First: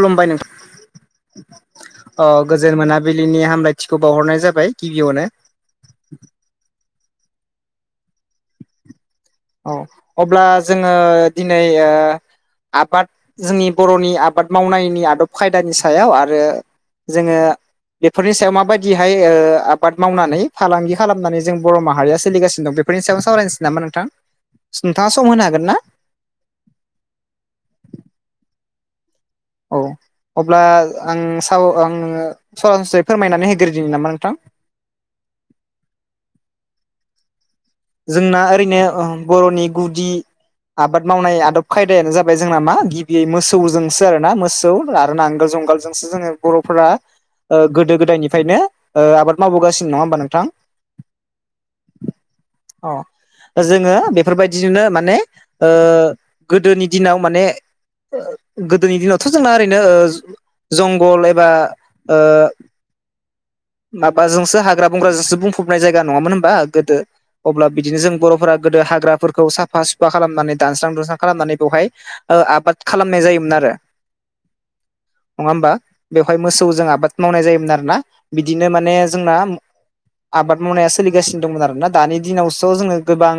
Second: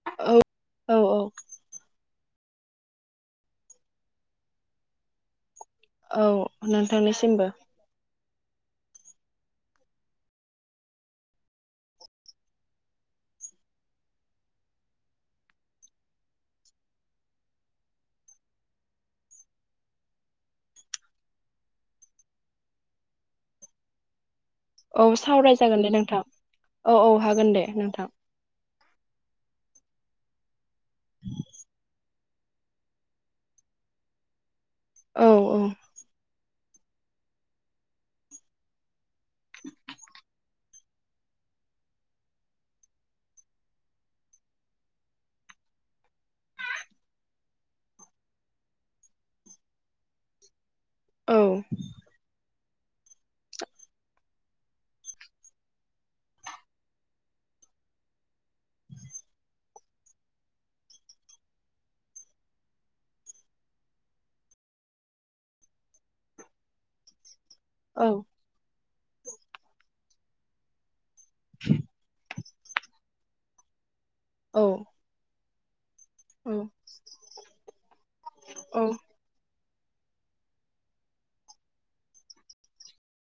खुलुमबाय नों औ औ औ अ गोजोन मोनाबिलिनि हामलायथिखौ बावहरनाय जाबाय गिबियावनो। औ नोंथांनिसिमबो। औ अब्ला जोङो दिनै ओ आबाद जोंनि बर'नि आबाद मावनायनि आदब खायदानि सायाव आरो जोङो बेफोरनि सायाव माबायदिहाय आबाद मावनानै फालांगि खालामनानै जों बर' माहारिया सोलिगासिनो दं बे नि सायाव सावरायनसै नामा नोंथां? औ नोंथाङा सम होनो सावराय हागोन ना जागोन दे नोंथां। औ औ हागोन दे नोंथां। औ अब्ला आं साव आङो सरासस्रायै फोरमायनानै होग्रोदिनि नामा नोंथां? औ औ। जोंना ओरैनो बर'नि गुदि आबाद मावनाय आदब खायदायानो जाबाय जोंना मा गिबियै मोसौजोंसो आरोना मोसौ आरो नांगोल जुंगाल जोंसो जोङो बर'फोरा गोदो गोदायनिफ्रायनो ओ आबाद मावबोगासिनो नङा होमबा नोंथां? औ। अ जोङो बेफोरबायदिजोंनो माने गोदोनि दिनाव माने गोदोनि दिनावथ' जोंना ओरैनो जंगल एबा ओ माबाजोंसो हाग्रा बंग्राजोंसो बुंफबनाय जायगा नङामोन होनबा गोदो। अब्ला बिदिनो औ जों बर'फोरा गोदो हाग्राफोरखौ साफा सुफा खालामनानै दानस्रां दुस्रां खालामनानै बेवहाय आबाद खालामनाय जायोमोन आरो। औ। नङा होमबा बेवहाय मोसौ जों आबाद मावनाय जायोमोन आरोना बिदिनो औ माने जोंना आबाद मावनाया सोलिगासिनो दंमोन आरोना दानि दिनाव स' जोङो गोबां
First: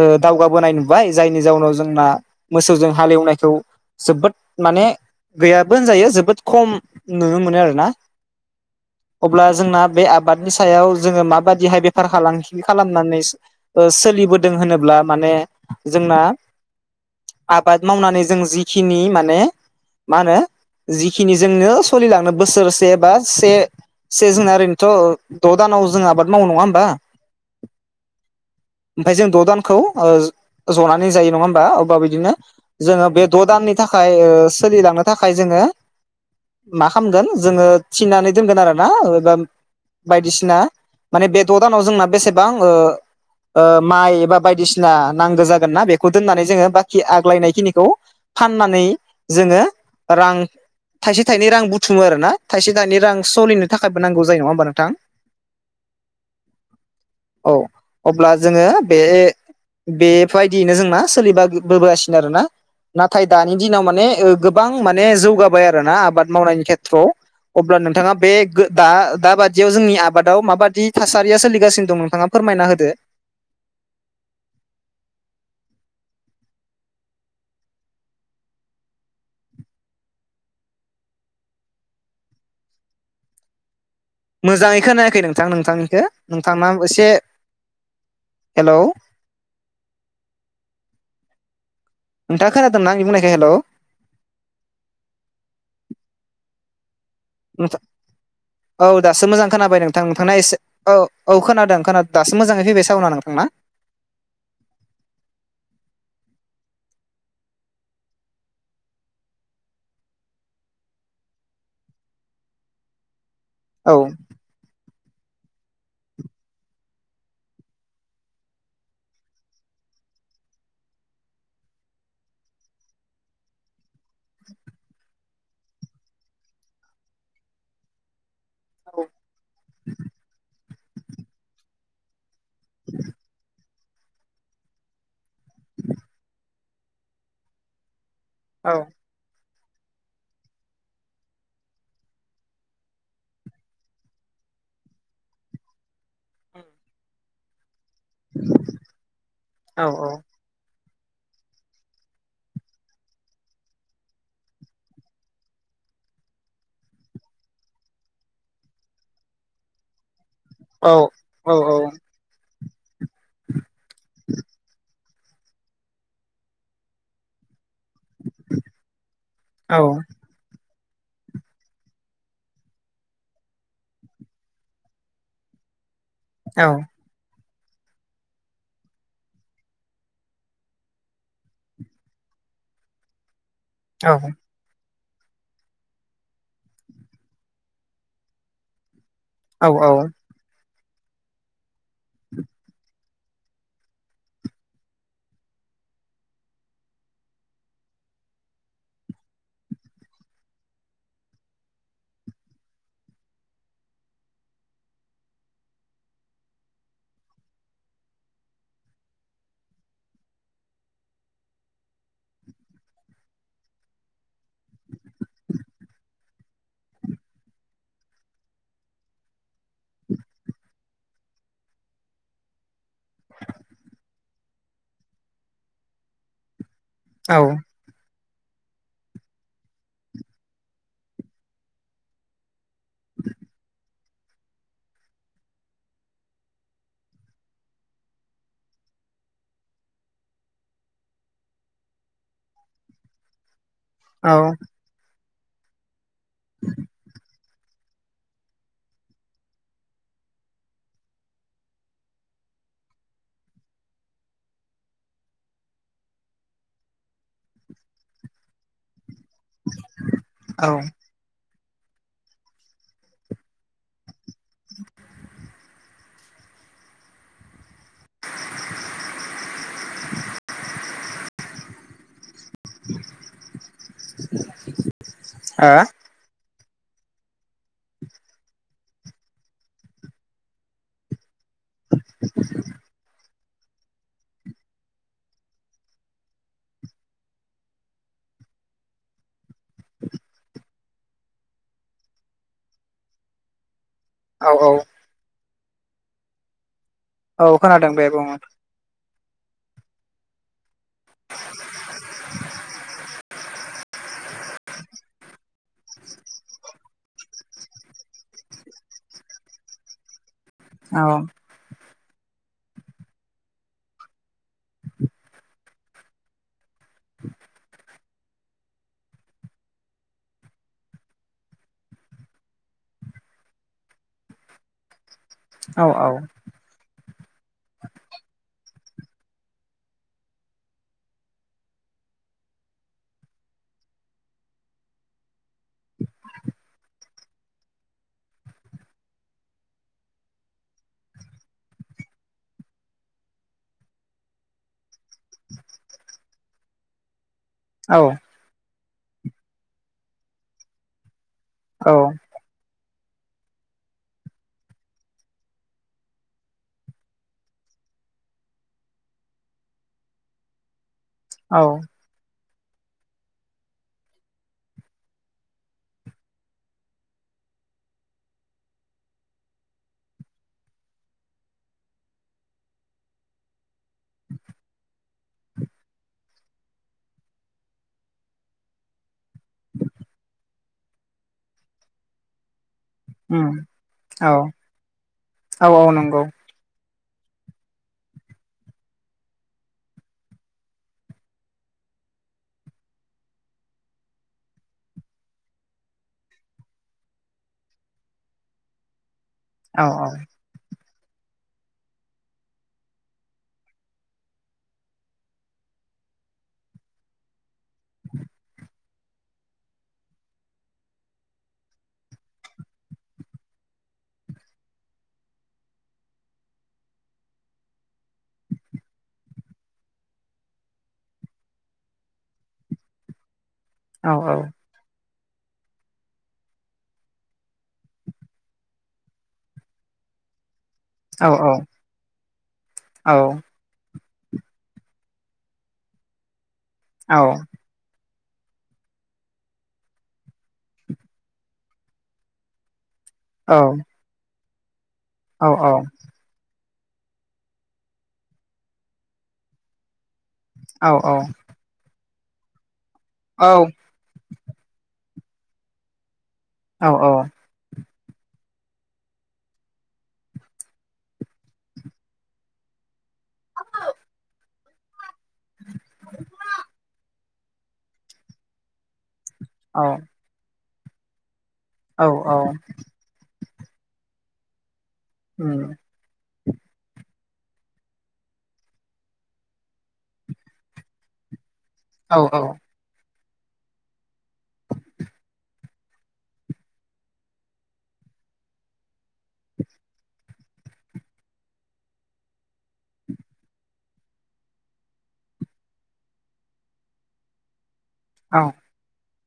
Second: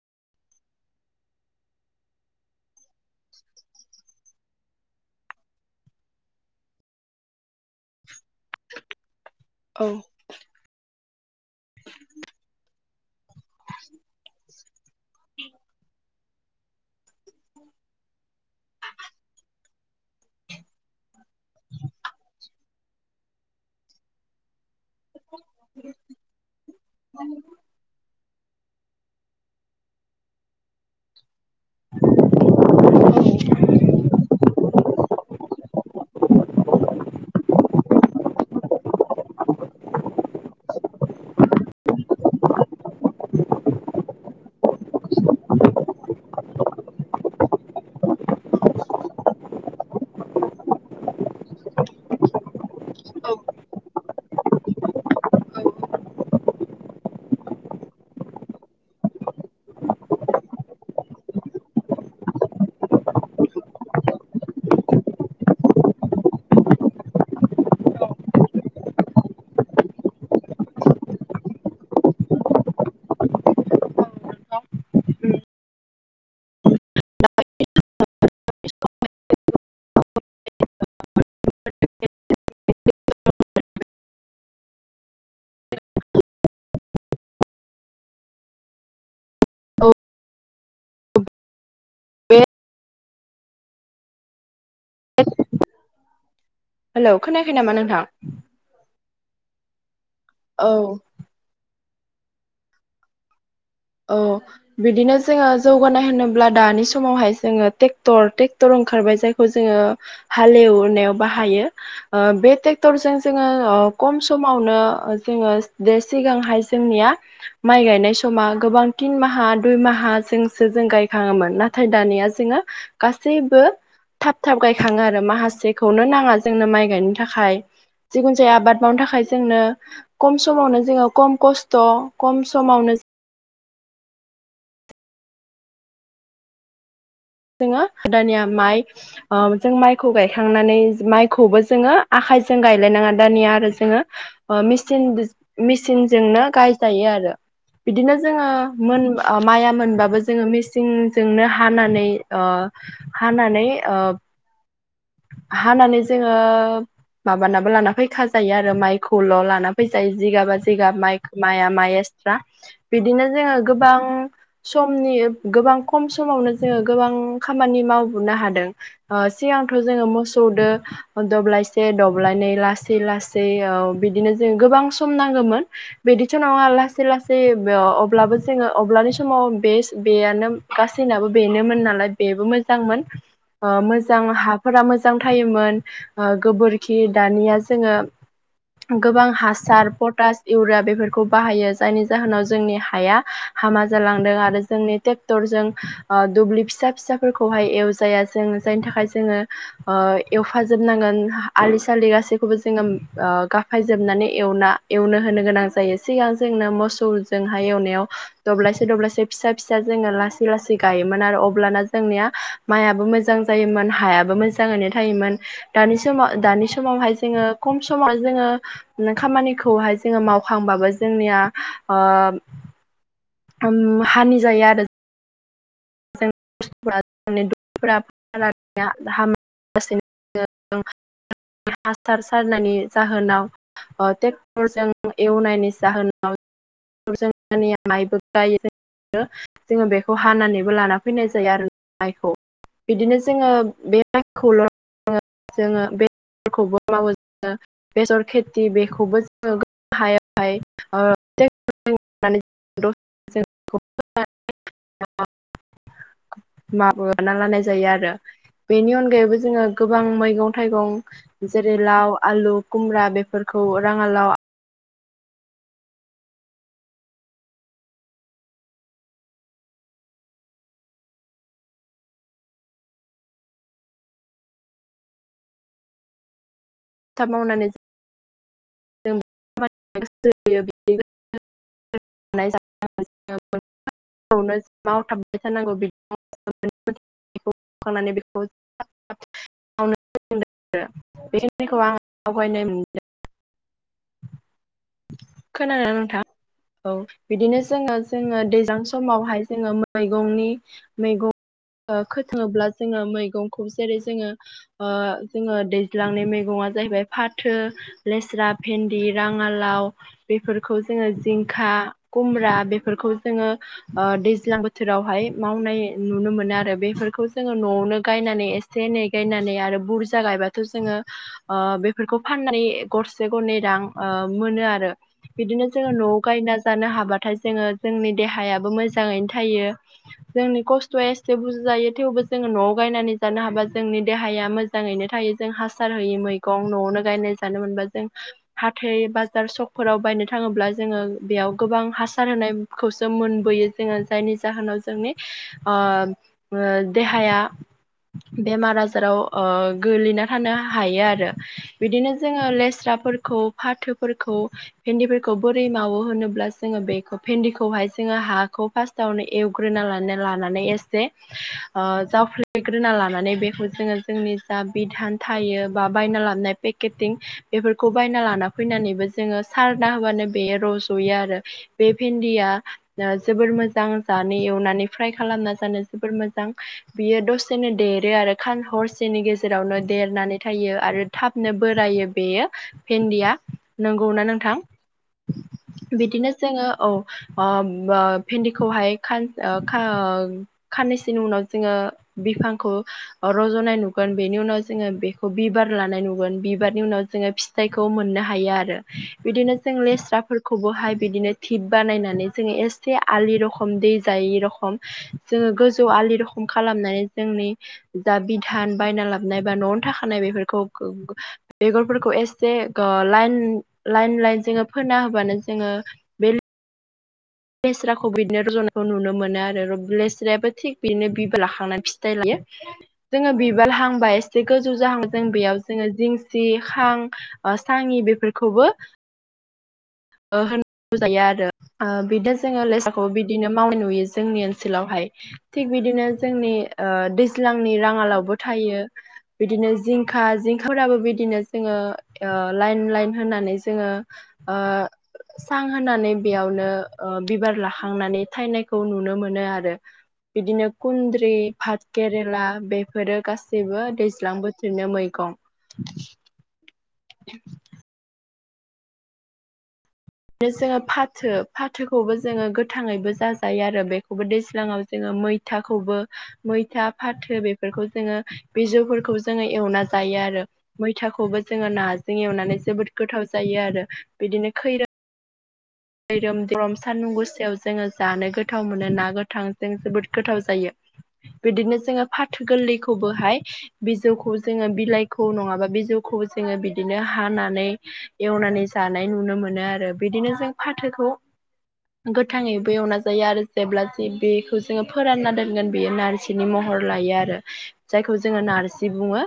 ओ दावगाबोनाय नुबाय जायनि जाउनाव जोंना मोसौजों हालेवनायखौ जोबोद माने गैयाबो होनजायो जोबोद खम नुनो मोनो आरोना। अब्ला जोंना औ बे आबादनि सायाव जोङो माबादिहाय बेफार फालांगि खालामनानै स ओ सोलिबोदों होनोब्ला माने जोंना आबाद मावनानै जों जिखिनि माने मा होनो जिखिनि जोंनो सलिलांनो बोसोरसे बा से से जोंना ओरै थ' द' दानाव जोंहा आबाद मावनाय नङा होमबा? [inaudible] ओमफाय जों द' दानखौ ओ ज'नानै जायो नङा होम बा अबा बिदिनो जोङो बे द' दाननि थाखाय ओ सोलिलांनो थाखाय जोङो मा खालामगोन जोङो थिनानै दोनगोन आरोना एबा बायदिसिना माने बे द' दानाव जोंना बेसेबां ओ ओ माइ एबा बायदिसिना नांगौ जागोन ना बेखौ दोननानै जोङो ब खि आग्लायनाय खिनिखौ फाननानै जोङो रां थाइसे थाइनै रां बुथुमो आरोना। थाइसे थाइनै रां सोलिनो थाखायबो नांगौ जायो नङा होमबा नोंथां। [inaudible] [inaudible] औ अब्ला जोङो बे बेबायदियैनो जोंना सोलिबाबोगासिनो आरोना। नाथाय दानि दिनाव माने ओ गोबां माने जौगाबाय आरो ना आबाद मावनायनि खेथ्र'आव। अब्ला नोंथाङा बे गो दा दा बादियाव जोंनि आबादाव माबादि थासारिया सोलिगासिनो दं नोंथाङा फोरमायना होदो। मोजाङै खोनायाखै नोंथां नोंथांनिखो। नोंथांना एसे हेलौ नोंथा खोनादों ना आंनि बुंनायखौ हेल'? [inaudible] हेल' खोनायाखै नामा नोंथां? औ दासो मोजां खोनाबाय नोंथां। नोंथांना एसे औ औ खोनादों खोनादों दासो मोजाङै फैबाय सावना नोंथांना। औ। बिदिनो जोङो जौगानाय होनोब्ला दानि समावहाय जोङो ट्रेक्टर ट्रेक्टर ओंखारबाय जायखौ जोङो हाल एवनायाव बाहायो ओ बे ट्रेक्टरजों जोङो औ खम सम समावनो जोङो दे सिगांहाय जोंनिया माइ गायनाय समा गोबां तिन माहा दुइ माहाजोंसो जों गायखाङोमोन। नाथाय दानिया जोङो गासैबो थाब थाब गायखाङो आरो माहासेखौनो नाङा जोंनो माइ गायनो थाखाय। जिखुन जाया आबाद मावनो थाखाय जोंनो खम समावनो जोङो खम खस्थ' खम समावनो जों जोङो दानिया औ माइ ओ जों माइखौ गायखांनानै माइखौबो जोङो आखायजों गायलायनाङा दानिया आरो जोङो ओ मिसिन मेसिनजोंनो गायजायो आरो। बिदिनो जोङो मोन माइआ औ मोनबाबो जोङो मेसिंजोंनो हानानै ओ हानानै ओ हानानै जोङो माबानाबो लाना फैखा जायो आरो माइखौल' लाना फैजायो। जिगाबा औ जिगाब माइ औ माया माइ एक्सट्रा बिदिनो जोङो गोबां समनि गोबां खम समावनो जोङो गोबां खामानि मावबोनो हादों। ओ सिगांथ' औ जोङो मोसौदो दब्लायसे दब्लायनै लासै लासै औ बिदिनो जों गोबां सम नांगौमोन। बिदिथ' औ नङा लासै लासै लासै बेव अब्लाबो जोङो अब्लानि समाव बे बेयानो गासैनाबो बेनोमोन नालाय बेबो मोजांमोन ओ औ मोजां हा फोर मोजां थायोमोन ओ गोबोरखि दानिया जोङो गोबां औ हासार, पटास, इउरिया बेफोरखौ बाहायो जायनि जाहोनाव जोंनि हाया हामा जालांदों आरो जोंनि ट्रेक्टरजों ओ दुब्लि फिसा फिसाफोरखौहाय एवजाया जोंङो जायनि थाखाय जोङो ओ एवफाजोबनांगोन आलि सालि गासैखौबो जोङो ओ गाफायजोबनानै एवना एवनो होनो गोनां जायो सिगां जोंनो मोसौजोंहाय एवनायाव दब्लायसे दब्लायसे फिसा फिसा जोङो लासै लासै गायोमोन आरो अब्लाना जोंनिया माइआबो मोजां जायोमोन हायाबो मोजाङैनो थायोमोन। दानि समाव दानि समावहाय जोङो खम समाव जोङो खामानिखौहाय जोङो मावखांबाबो जोंनिया ओ ओम हानि जायो आरो [unintelligible] हासार सारनायनि जाहोनाव ओ ट्रेक्टरजों एवनायनि जाहोनाव जोंया माइबो गायो जोङो बेखौ हानानैबो लाना फै फैनाय जायो आरो माइखौ। बिदिनो जोङो बेखौल' जोङो बेरखौबो मावो जोङो बेसर खेथि बेखौबो जोङो हायावहाय ओ माबाना लानाय जायो आरो। बेनि अनगायैबो जोङो गोबां मैगं थाइगं जेरै लाव, आलु, खुमब्रा बेफोरखौ राङालाव [inaudible] [inaudible] हा? थाब मावनानै जों [unintelligible] मावथाबबाय थानांगौ [unintelligible] बेखौ फोखांनानै बेखौ बेखिनिखौ आं आवगायनाय मोनदों। औ औ। खोनादों ना नोंथां औ औ बिदिनो खोनादों जोङो दे बुं औ जोङो दैज्लां सं समावहाय जोङो मैगंनि मैगं ओ खोथाङोब्ला जोङो मैगंखौ जेरै जोङो ओ जोङो दैज्लांनाय मैगंआ जाहैबाय फाथो लेस्रा भेन्दि, राङालाव बेफोरखौ जोङो जिं खा खुमब्रा बेफोरखौ जोङो ओ दैज्लां बोथोरावहाय मावनाय नुनो मोनो आरो बेफोरखौ जोङो न'आवनो गायनानै एसे से एनै गायनानै आरो बुरजा गायबाथ' जोङो ओ बेफोरखौ फाननानै गरसे से गरनै रां ओ मोनो आरो बिदिनो औ जोङो न'आव गायना जानो हाबा थाय जोङो जोंनि देहायाबो मोजाङैनो थायो। जोंनि खस्थ'आ एसे बुर जायो थेवबो जोङो न'आव गायनानै जानो हाबा जोंनि देहाया मोज मोजाङैनो थायो जों हासार होययो मैगं न'आवनो गायनाय जानो मोनबा जों हाथाइ बाजार सकफोराव बायनो थाङोब्ला जोङो बेयाव गोबां हासार होनाय खौसो मोनबोयो जोङो जायनि जाहोनाव जोंनि ओ ओ देहाया औ। बेमार आजाराव ओ गोग्लैना थानो हायो आरो। औ बिदिनो जोङो लेस्राब फोरखौ फाथोफोरखौ भेन्दिफोरखौ बोरै मावो होनोब्ला जोङो बेखौ भेन्दिखौहाय जोङो हाखौ फार्स्ट आवनो एवग्रोना लाना लानानै एसे औ जावफ्लेग्रोना लानानै बेखौ जोङो जोंनि जा बिधान थायो बा बायना लाबनाय केटिं बेफोरखौ बायना लाना फैनानैबो जोङो सारना होबानो बे रज'यो आरो। बे भिन्दिया जोबोर मोजां जानो एवनानै फ्राय खालामना जानो जोबोर मोजां। बियो दसेनो देरो आरो हरसेनि गेजेराव ज जेरावनो देरनानै थायो आरो थाबनो बोरायो बेयो। भेन्दिया उम नंगौना औ नोंथां। औ औ नंगौ बिदिनो जोङो औ। अ अ भिन्दिखौहाय खाननैसोनि उनाव जोङो बिफांखौ रज'नाय नुगोन। बेनि उनाव जोङो बेखौ बिबार लानाय नुगोन। बिबारनि उनाव जोङो फि फिथाइखौ मोननो हायो आरो। बिदिनो जों औ लेस्रा खौबोहाय बिदिनो थिप बानायनानै जोङो एसे आलि रखम दै जायै रखम जोङो गोजौ आलि रखम खालामनानै जोंनि जा बिधान बायना लाबनाय बा न'आवनो थाखानाय बेफोरखौ बेगरफोरखौ एस जे लाइन लाइन लाइन जोङो फोना होबानो जोङो बे लेस्राखौ बिदिनो रज'नायखौ नुनो मोनो आरो। लेस्रायाबो थिग बिदिनो बिबार लाखांनानै फिथाइ लायो। जोङो बिबार औ हांबा एसे गो जाहां जों बेयाव जोङो जिंसि सां साङि बेफोरखौबो होनांगौ जायो औ आरो बिदि जोङो लेस्राखौ औ बिदिनो मावनाय नुयो जोंनि ओनसोलावहाय। थिक बिदिनो जोंनि दैज्लां आंनि राङालावबो थायो। बिदिनो जिंखा जिंखाफोराबो बिदिनो जोङो लाइन लाइन होननानै जोङो सां औ औ होनानै बेयावनो बिबार लाखांनानै थायनायखौ नुनो मोनो आरो। बिदिनो खुन्द्रि, पाथ केरेला बेफोरो गासैबो दैज्लां बोथोर बिदिनो मैगं औ औ। [inaudible] बिदिनो जोङो फाथो फाथोखौबो जोङो गोथाङैबो जाजायो आरो। बेखौबो दैज्लाङाव जोङो मै थाखौबो मैथा फाथो बेफोरखौ जोङो बिजौफोरखौ जोङो औ एवना जायो आरो। मैथाखौबो जोङो नाजों एवनानै जोबोद गोथाव जायो आरो। बिदिनो खैरो [inaudible] रोम दरम सान्दुं गुसायाव जोङो जानो गोथाव मोनो ना गोथांजों जोबोद गोथाव जायो। बिदिनो जोङो औ फाथो गोरलैखौबोहाय बिजौखौ जोङो बिलाइखौ नङाबा बिजौखौ जोङो बिदिनो हानानै एवनानै जानाय नुनो मोनो आरो। बिदिनो जों फाथोखौ गोथाङैबो एवना जायो आरो जेब्ला ज बेखौ जोङो फोरानना दोनगोन बेयो नारजि बिनि महर लायो आरो। जायखौ औ जोङो नारजि बुङो।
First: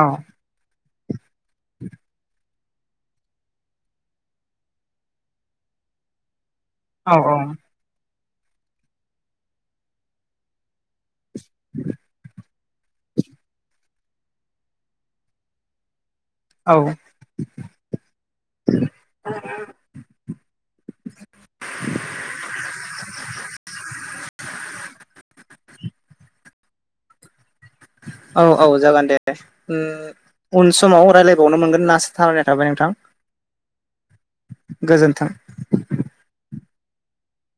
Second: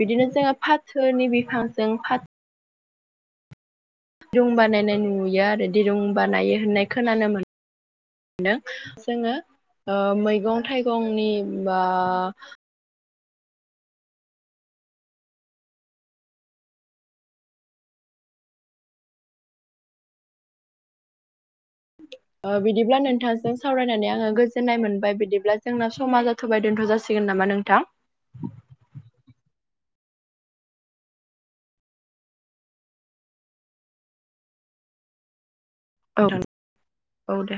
औ बिदिनो जोङो फाथोनि बिफांजों दिरुं बानायनाय नुयो आरो। दिरुं बानायो होननाय औ खोनानो मोनो। जोङो मैगं थाइगंनि बा औ। बिदिब्ला नोंथांजों सावरायनानै आङो गोजोननाय मोनबाय बिदिब्ला जोंना समा जाबाय दोनथ' जासिगोन नामा नोंथां। औ औ जागोन दे। उन समाव रायज्लायबावनो मोनगोन होनना आसा खालानाय थाबाय नोंथां। गोजोन्थों। औ औ दे।